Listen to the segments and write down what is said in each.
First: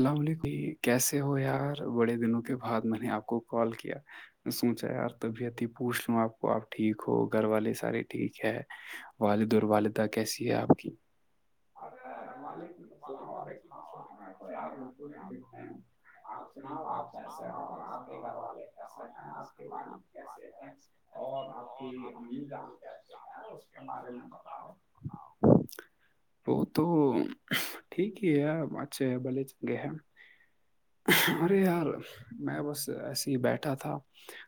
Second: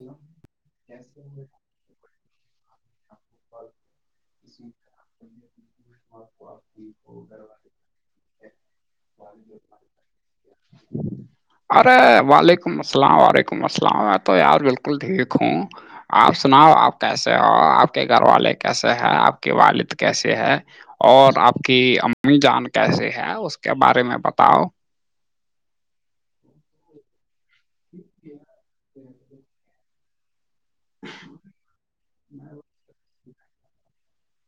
اللام علیکم کیسے ہو یار بڑے دنوں کے بعد میں نے آپ کو کال کیا سوچا یار توب اتیھی پوچھ لوں آپ کو آپ ٹھیک ہو گھر والے سارے ٹھیک ہے والد اور والدہ کیسی ہے آپ کی ارے وعلیکم السلام و علیکم السلام تو یار بالکل ٹھیک ہوں آپ سناؤ آپ کیسے ہو آپ کے گھر والے کے کیسے ہے آپ کے والد کیسے ہے اور آپ کی امی جان کیسے ہے اس کے بارے میں بتاؤ وہ تو ٹھیک ہی ہے اچھا بلے گ ہے ارے یار میں بس ایسے ہی بیٹھا تھا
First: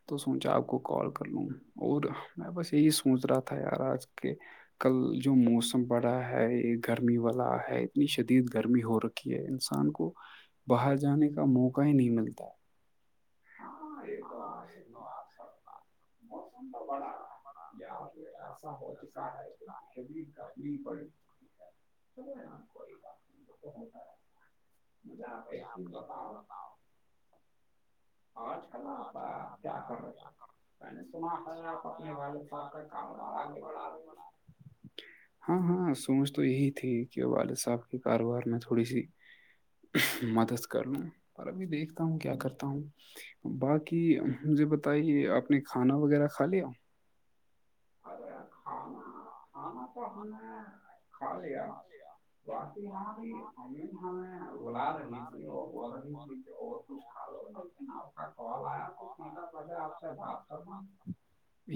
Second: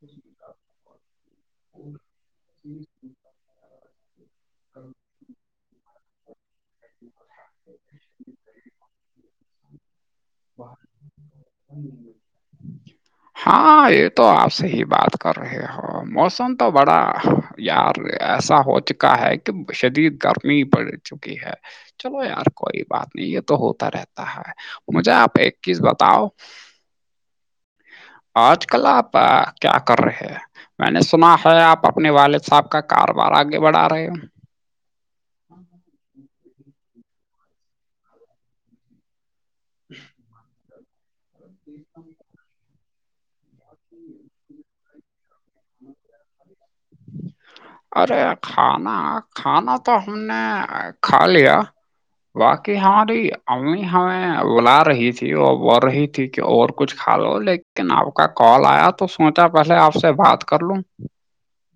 تو سوچا آپ کو کال کر لوں اور میں بس یہی سوچ رہا تھا یار آج کہ کل جو موسم بڑا ہے یہ گرمی والا ہے اتنی شدید گرمی ہو رکھی ہے انسان کو باہر جانے کا موقع ہی نہیں ملتا ہے ہاں یہ تو آپ سے ہی بات کر رہے ہو موسم تو بڑا یار ایسا ہو چکا ہے کہ شدید گرمی پڑ چکی ہے چلو یار کوئی بات نہیں یہ تو ہوتا رہتا ہے مجھے آپ ایک چیز بتاؤ آج کل آپ کیا کر رہے ہیں میں نے سنا ہے آپ اپنے والد صاحب کا کاروبار آگے بڑھا رہے ہو ج [inaudible] ہاں ہاں سوچ تو یہی تھی کہ والد صاحب کے کاروبار میں تھوڑی سی مدد کر لوں پر ابھی دیکھتا ہوں کیا کرتا ہوں باقی مجھے بتائیے آپ نے کھانا وغیرہ کھا لیا ارے کھانا کھانا تو ہم نے کھا لیا باقی ہماری امی ہمیں بلا رہی تھی اور بڑ رہی تھی اور کچھ کھا لو لیکن آپ کا کال آیا تو سوچا پہلے آپ سے بات کر لوں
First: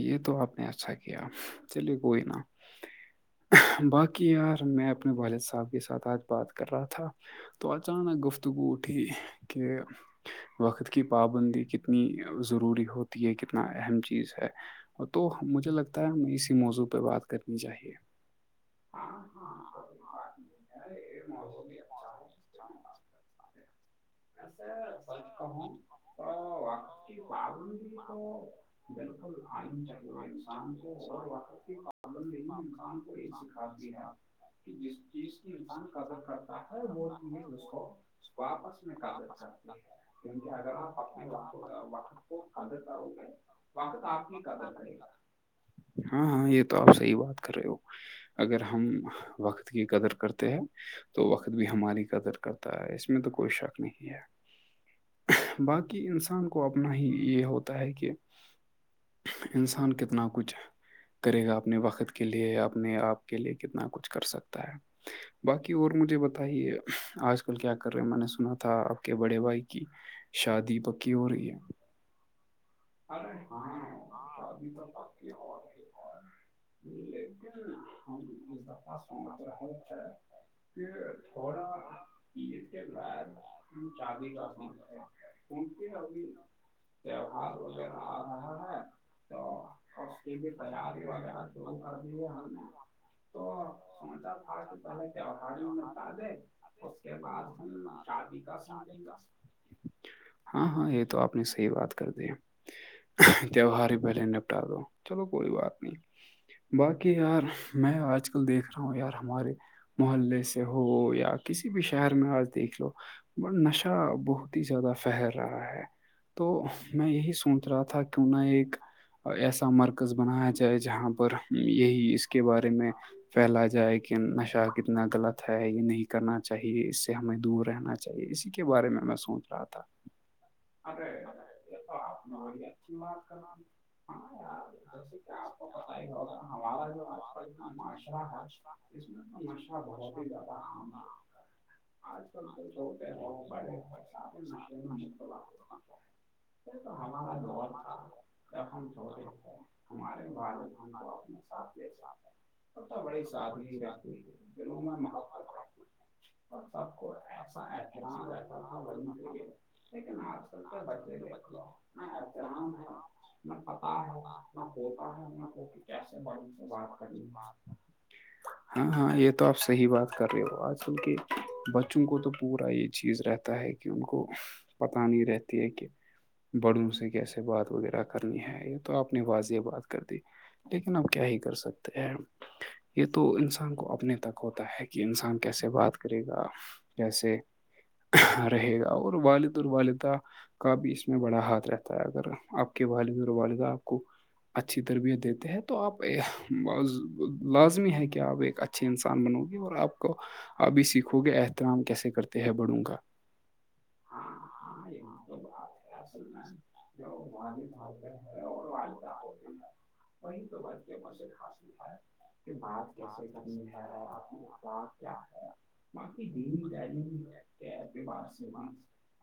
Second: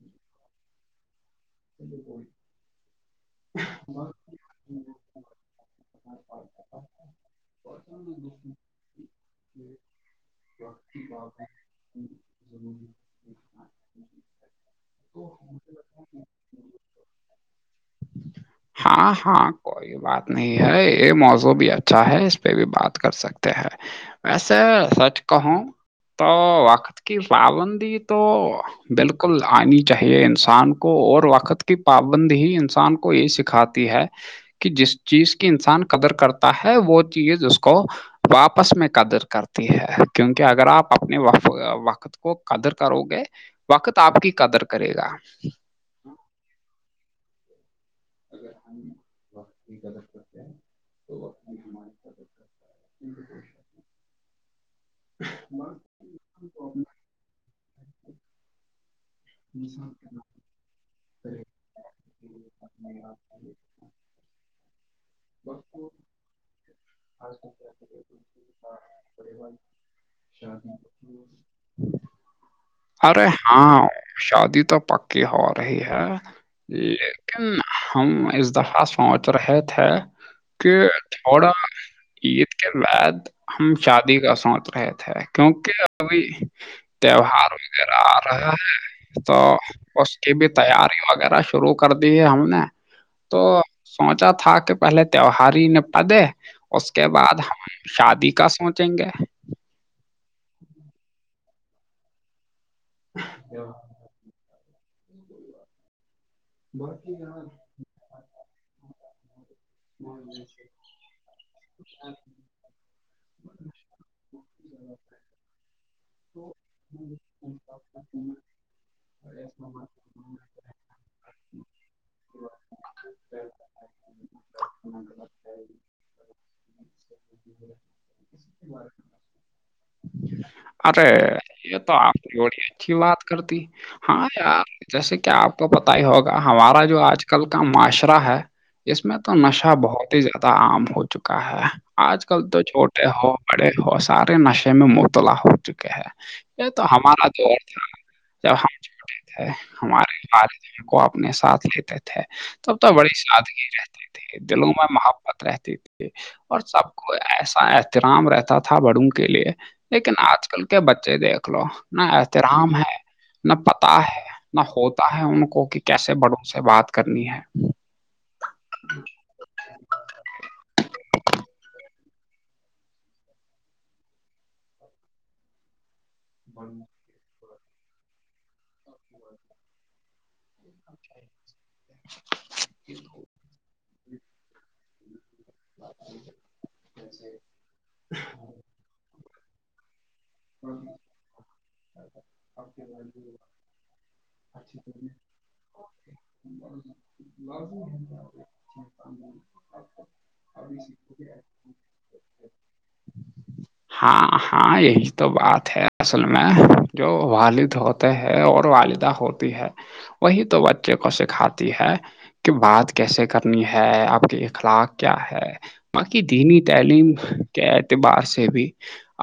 یہ تو آپ نے اچھا کیا چلیے کوئی نا باقی یار میں اپنے والد صاحب کے ساتھ آج بات کر رہا تھا تو اچانک گفتگو اٹھی کہ وقت کی پابندی کتنی ضروری ہو یہ کتنا اہم چیز ہے تو مجھے لگتا ہے اسی موضوع پہ بات کرنی چاہیے ہاں ہاں کوئی بات نہیں ہے یہ موزو بھی اچھا ہے اس پہ بھی بات کر سکتے ہیں ویسے سچ کہوں تو وقت کی پابندی تو بالکل آنی چاہیے انسان کو اور وقت کی پابندی ہی نہیں انسان کو یہ سکھا آتی ہے کہ جس چیز کی انسان قدر کرتا ہے کو وہ ہوتی ہے چیز اس کو واپس میں قدر کرتی ہے کیونکہ اگر آپ اپنے وقت کو قدر کرو گے وقت آپ کی قدر کرے گا ہاں ہاں یہ تو آپ صحی بات کر رہے ہو اگر ہم وقت کی قدر کرتے ہیں تو وقت بھی ہماری قدر کرتا ہے اس میں تو کوئی شک باقی انسان کو اپنا ہی یہ ہوتا ہے کہ انسان کتنا کچھ ہے کرے گا اپنے وقت کے لیےیا اپنے آپ کے لیے کتنا کچھ کر سکتا ہے باقی اور مجھے بتائیے آج کل کیا کر رہے میں نے سنا تھا تھا آپ کے بڑے بھائی کی شادی پکی ہو رہی ہے ارے ہاں شادی تو پکی ہو رہی ہے لیکن ہم اس دف سوچ رہے تھے کہ تھوڑا عید کے بعد ہم شادی کا سوچ رہے تھے کیونکہ ابھی تہوہار ہوا اں ہاںاں تو اس کی بھی تیاری وغیرہ شروع کر دی ہے ہم نے تو سوچا تھا کہ پہلے تیواری ہی ن پ دے اس کے بعد شادی کا سوچیں گے ہاں ہاں یہ تو آپ نے صحی بات کر د تہوہار پہلے نپٹا دو چلو کوئی بات نہیں باقی یار میں آج ک دیکھ رہا ہوں یار ہمارے محلے سے ہو یا کسی بھی شہر میں آج دیکھ لو ب نشہ بہت ہی زیادہ پہر رہا ہے تو میں یہی سوچ رہا تھا کیوں نہ ایک ایسا مرکز بنایا جائے جہاں پر یہی اس کے بارے میں پھیلا جائے کہ نشہ کے کتنا غلط ہے یہ نہیں کرنا چاہیے اس سے ہمیں دور رہنا چاہیے اسی کے بارے میں میں سوچ رہا تھا ارے اے یہ تو آپ نے ہم ب بڑی اچھی چم آ بات کر دی ہاں یار جیسے کہ آپ کو پتہ ہی ہوگا ہمارا آپتاار جو آج کل کا معاشرہ ہے ہش اس میں تو نشہ بہت ہی زیادہ عام ہو چکا ہے آج کل تو چھوٹے ہو بڑے ہو سارے نشے میں مبتلا ہو چکے ہیں تو ہمارا دور جب ہمورے ہمارے ے والد دن کو ہمارے اپنے ساتھ لیتے تھے ساتھ تب تو بڑی سادگی رہتے تھے دلوں میں محبت رہتی تھی اور سب کو ایسا احترام رہتا تھا بڑوں کے لیے لیکن آج کل کے بچے دیکھ لو نہ احترام ہے نہ پتا ہے نہ ہوتا ہے ان کو کہ کیسے بڑوں سے بات کرنی ہے ہاں ہاں یہ تو آپ صحیح بات کر رہے ہو آج کل کے بچوں کو تو پورا یہ چیز رہتا ہے کہ ان کو پت نہیں رہتی ہے کہ بڑوں سے کیسے بات وغیرہ کرنی ہے یہ تو آپ نے واضح بات کر دی لیکن اب کیا ہی کر سکتے ہیں یہ تو انسان کو اپنے تک ہوتا ہے کہ انسان کیسے بات کرے گا کیسے رہے گا اور والد اور والدہ کا بھی اس میں بڑا ہاتھ رہتا ہے اگر آپ کے والد اور والدہ آپ کو اچھی تربیت دیتے ہیں تو آپ لازمی ہے کہ آپ اچھے انسان بنو گے اور آپ کو ابھی سیکھو گے احترام کیسے کرتے ہیں بڑوں گا ہاں ہاں یہی تو بات ہے اصل میں جو والد ہوتے ہیں اور والدہ ہوتی ہے وہی تو بچے کو سکھاتی ہے کہ بات کیسے کرنی ہے آپ کے بات اخلاق کیا ہے باقی دینی تعلیم کے اعتبار سے بھی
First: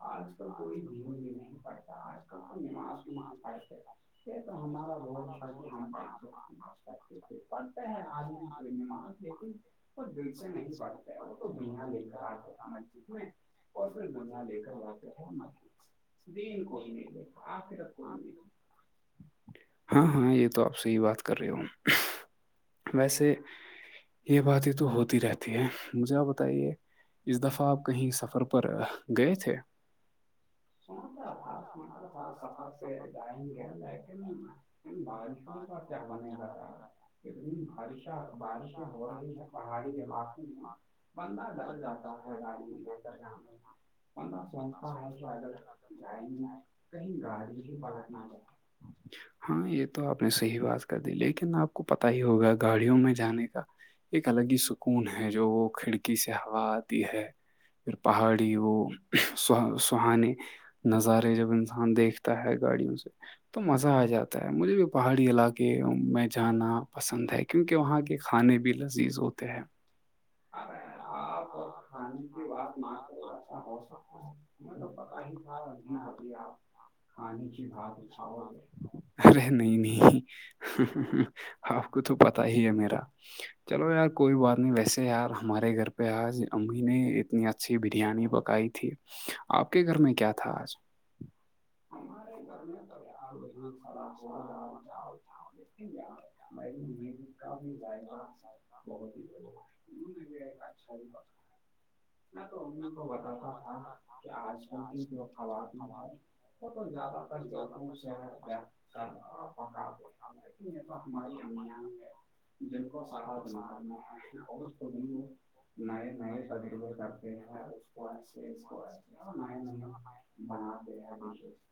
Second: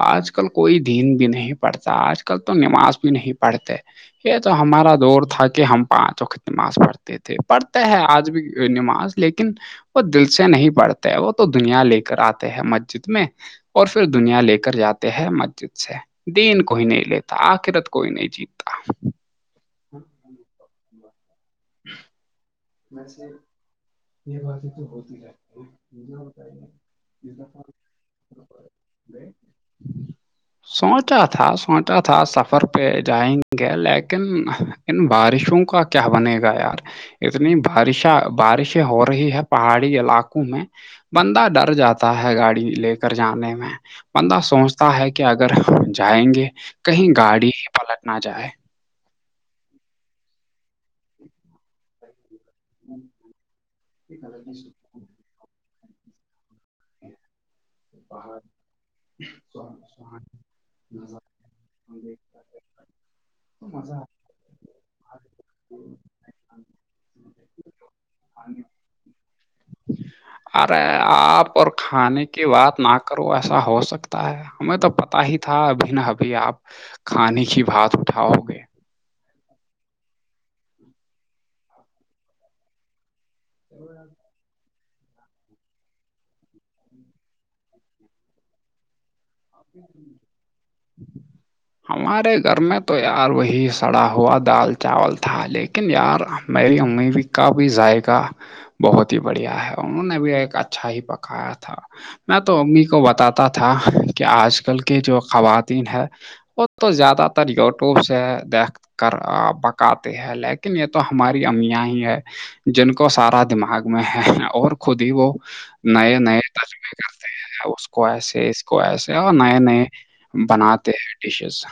آج کل کوئی دین بھی نہیں پڑتا آج کل تو نماز بھی نہیں پڑھتے یہ تو ہمارا دور تھا کہ ہم پانچ وقت نماز پڑھتے تھے پڑھتے ہے آج بھی نماز لیکن وہ دل سے نہیں پڑھتا وہ تو دنیا لے کر آتے ہے مسجد میں اور پھر دنیا لے کر جاتے ہے مسجد سے دین کوئی نہیں لیتا آخرت کوئی نہیں جیتتا ہاں ہاں یہ تو آپ سے ہی بات کر رہے ہو ہ ویسے یہ باتیں تو ہوتی رہتی ہے مجھے آپ بتائیے اس دفعہ آپ کہیں سفر پر گئے تھے سوچا تھا سوچا تھا سفر پہ جائیں گے لیکن پہاڑی ان بارشوں کا کیا بنے گا یار اتنی بارشاں بارش ہو رہی ہے پہاڑی علاقوں علاقے میں بندہ ڈر جاتا ہے گاڑی لے کر جانے میں بندہ سوچتا ہے کہ اگر جائیں گے کہیں گاڑی میں پلٹ نہ جائے گاڑی ہاں یہ تو آپ نے صحیح بات کر دی لیکن آپ کو پتا ہی ہوگا گاڑیوں میں جانے کا ایک الگ ہی سکون ہے ہے جو وہ کھڑکی سے ہوا آتی ہے پھر پہاڑی ہو سوہ سہانے نظارے جب انسان دیکھتا ہے گاڑیوں سے تو مزہ آ جاتا ہے مجھے بھی پہاڑی علاقے میں جانا پسند ہے کیونکہ وہاں کے کھانے بھی لذیذ ہوتے ہیں ارے آپ اور کھانے کی بات نہ کرو ایسا ہو سکتا ہے ہمیں تو پتا ہی تھا کھا تھا ابھی رہی ہیں نہا ابھی آپ کھانے کی بات اٹھاؤ گے اور- ارے نہیں نہیں آپ کو تو پتا ہی ہے میرا چلو یار کوئی بات نہیں ویسے یار ہمارے گھر پہ آج امی نے اتنی اچھی بریانی پکائی تھی آپ کے گھر میں کیا تھا آج [unintelligible] ہمارے گھر میں تو یار وہی سڑا ہوا دال چاول تھا لیکن یار میری امی بھی کا بھی ذائقہ بہت ہی بڑھیا ہے انہوں نے بھی ایک اچھا ہی پکایا تھا میں تو امی کو بتاتا تھا کہ آج کل کے جو خواتین ہے وہ تو زیادہ تر یوٹیوب سے دیکھ کر بکاتے ہیں لائک لیکن یہ تو ہماری امیاں ہی ہے جن کو سارا دماغ میں ہے اور خود ہی وہ نئے نئے تجرمے کرتے ہیں اس کو ایسے اس کو ایسے اور نئے نئے بناتے ہیں ڈشز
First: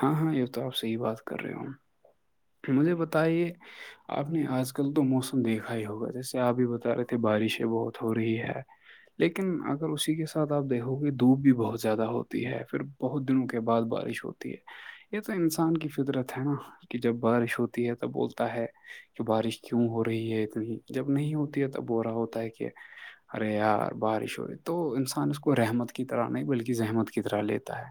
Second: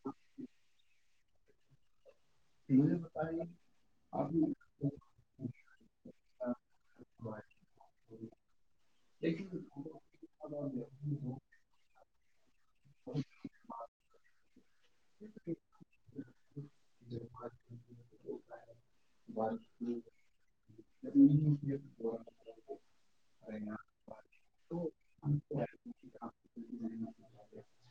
ہاں ہاں یی تو آپ صحی بات کر رہے ہو مجھے بتائیے آپ نے آج آج کل تو موسم دیکھا ہی ہوگا جیسے آپ بھی بتا رہے تھے بارشیں بہت ہو رہی ہے لیکن اگر اسی کے ساتھ آپ دیکھو گے دھوپ بھی بہت زیادہ ہوتی ہے پھر بہت دنوں کے بعد بارش ہوتی ہے یہ تو انسان کی فطرت ہے نا کہ جب بارش ہوتی ہے تو بولتا ہے کہ بارش کیوں ہو رہی ہے اتنی جب نہیں ہوتی ہے تب ہول رہا ہوتا ہے کہ ارے یار بارش ہو تو انسان اس کو رحمت کی طرح نہیں بلکہ زحمت کی طرح لیتا ہے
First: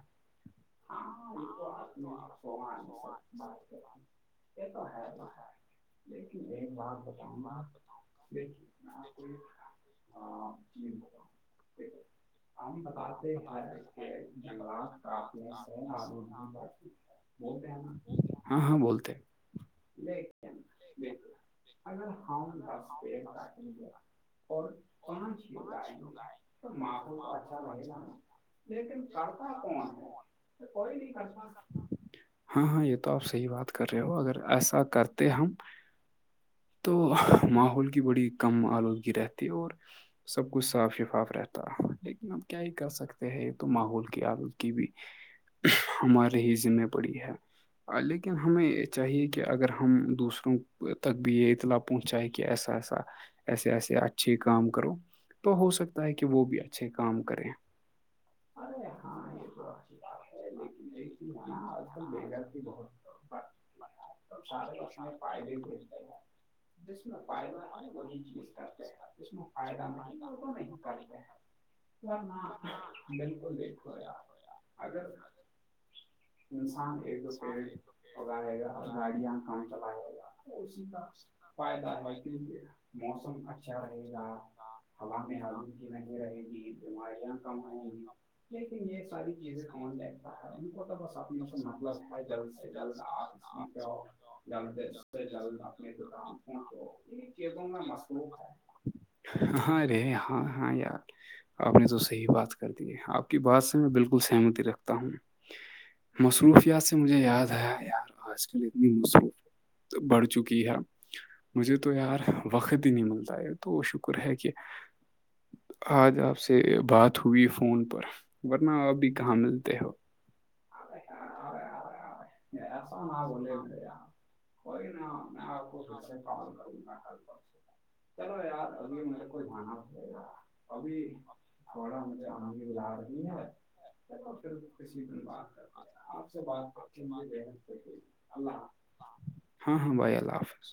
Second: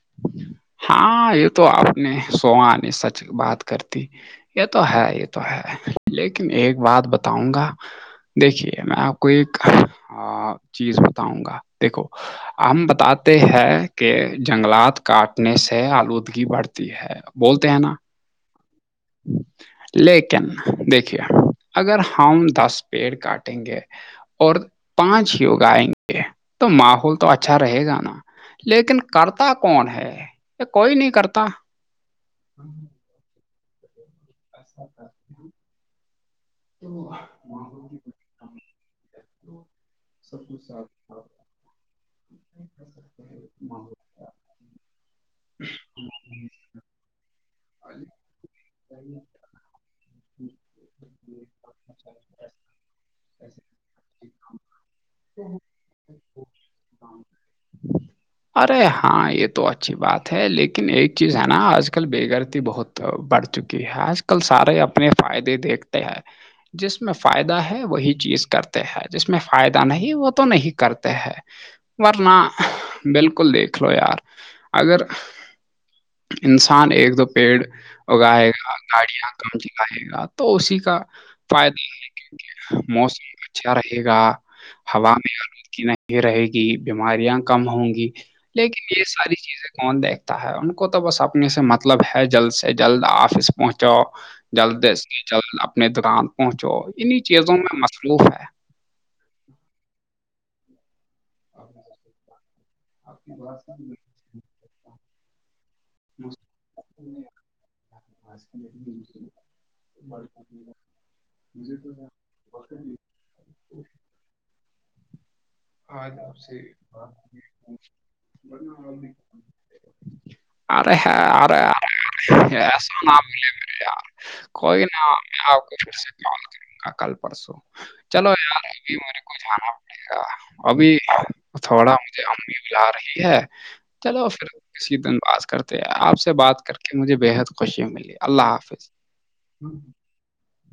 ہاں یہ تو آپ نے سووانی سچ بات کرتی یہ تو ہے یہ تو ہے لیکن ایک بات بتاؤں گا ہے دیکھیے میں آپ کو ایک چیز بتاؤں گا جنگلات دیکھو ہم بتاتے ہیں کہ جنگلات کا کاٹنے سے آلودگی آلودہ بڑھتی ہے بولتے ہیں نا ہاں ہاں بولتے لیکن دیکھیے اگر ہم دس پیڑ کاٹیں گے اور پانچ ہییوگ آئیں گے تو ماحول تو اچھا رہے گا نا لیکن کرتا کون ہے یہ کوئی نہیں کرتا ہاں ہاں یہ تو آپ صحیح بات کر رہے ہو اگر ایسا کرتے ہم تو ماحول کی بڑی کم آلودگی رہتی اور سب کچھ صاف شفاف رہتا لیکن اب کیا ہی کر سکتے تو ماحول کی عادت کی بھی ہمارے ہی ذمہ پڑی ہے لیکن ہمیں چاہیے کہ اگر ہم دوسروں تک بھی یہ اطلاع پہنچا ہے کہ ایسا ایسا ایسے ایسے اچھی کام کرو تو ہو سکتا ہے کہ وہ بھی اچھے کام کریں ارے ہاں یہ تو اچھی بات ہے لیکن ایک چیز ہے نا آج کل بے گھر پر بہت بڑھ چکی ہے آج کل سارے اپنے فائدے دیکھتے ہیں جس میں فائدہ ہے وہی چیز کرتے ہیں جس میں فائدہ نہیں وہ تو نہیں کرتے ہیں ورنہ [unintelligible] بالکل دیکھ لو یار اگر انسان ایک دو پیڑ اگائےائے گا گاڑیاں کم جلائے گا اسی کا فائدہ ہے موسم اچھا رہے گا [unintelligible] ہوا میں آلودگی نہیں رہے گی بیماریاں کم ہوں گی لیکن یہ ساری چیزیں کون دیکھتا ہے ان کو تو بس اپنے سے مطلب مطلب ہے جلد سے جلد آفس پہنچو جلد سے جلد اپنے دکان اپنے پہنچو انہیں چیزوں میں مصروف ہے ہاں ارے ہاں ہاں یار آپ نے تو صحیح بات کر دی ہے آپ کی بات سے میں بالکل سہمتی رکھتا ہوں مصروفیات سے مجھے یاد آیا یار آج کل اتنی مصروف بڑھ چکی ہے مجھے تو یار وقت ہی نہیں ملتا ہے تو شکر ہے کہ آج آپ سے بات ہو ہوی فون پر ورنہ آپ بھی کہا ارے ہے ارے ایسا ایسانا نہ بولے بول کوئی نا نہ میں آ آپ کے کو پھر سے سےال کال کروں گا کل پرسوں چلو یار ابھی میرے کو جانا ابھی تھوڑا مجھے رہی ہے چلو پھر کسی دن بات کرتے آپ سے بات کر کے مجھے بےحد خوشی ملی اللہ حافظ ہاں ہاں بھائی اللہ حافظ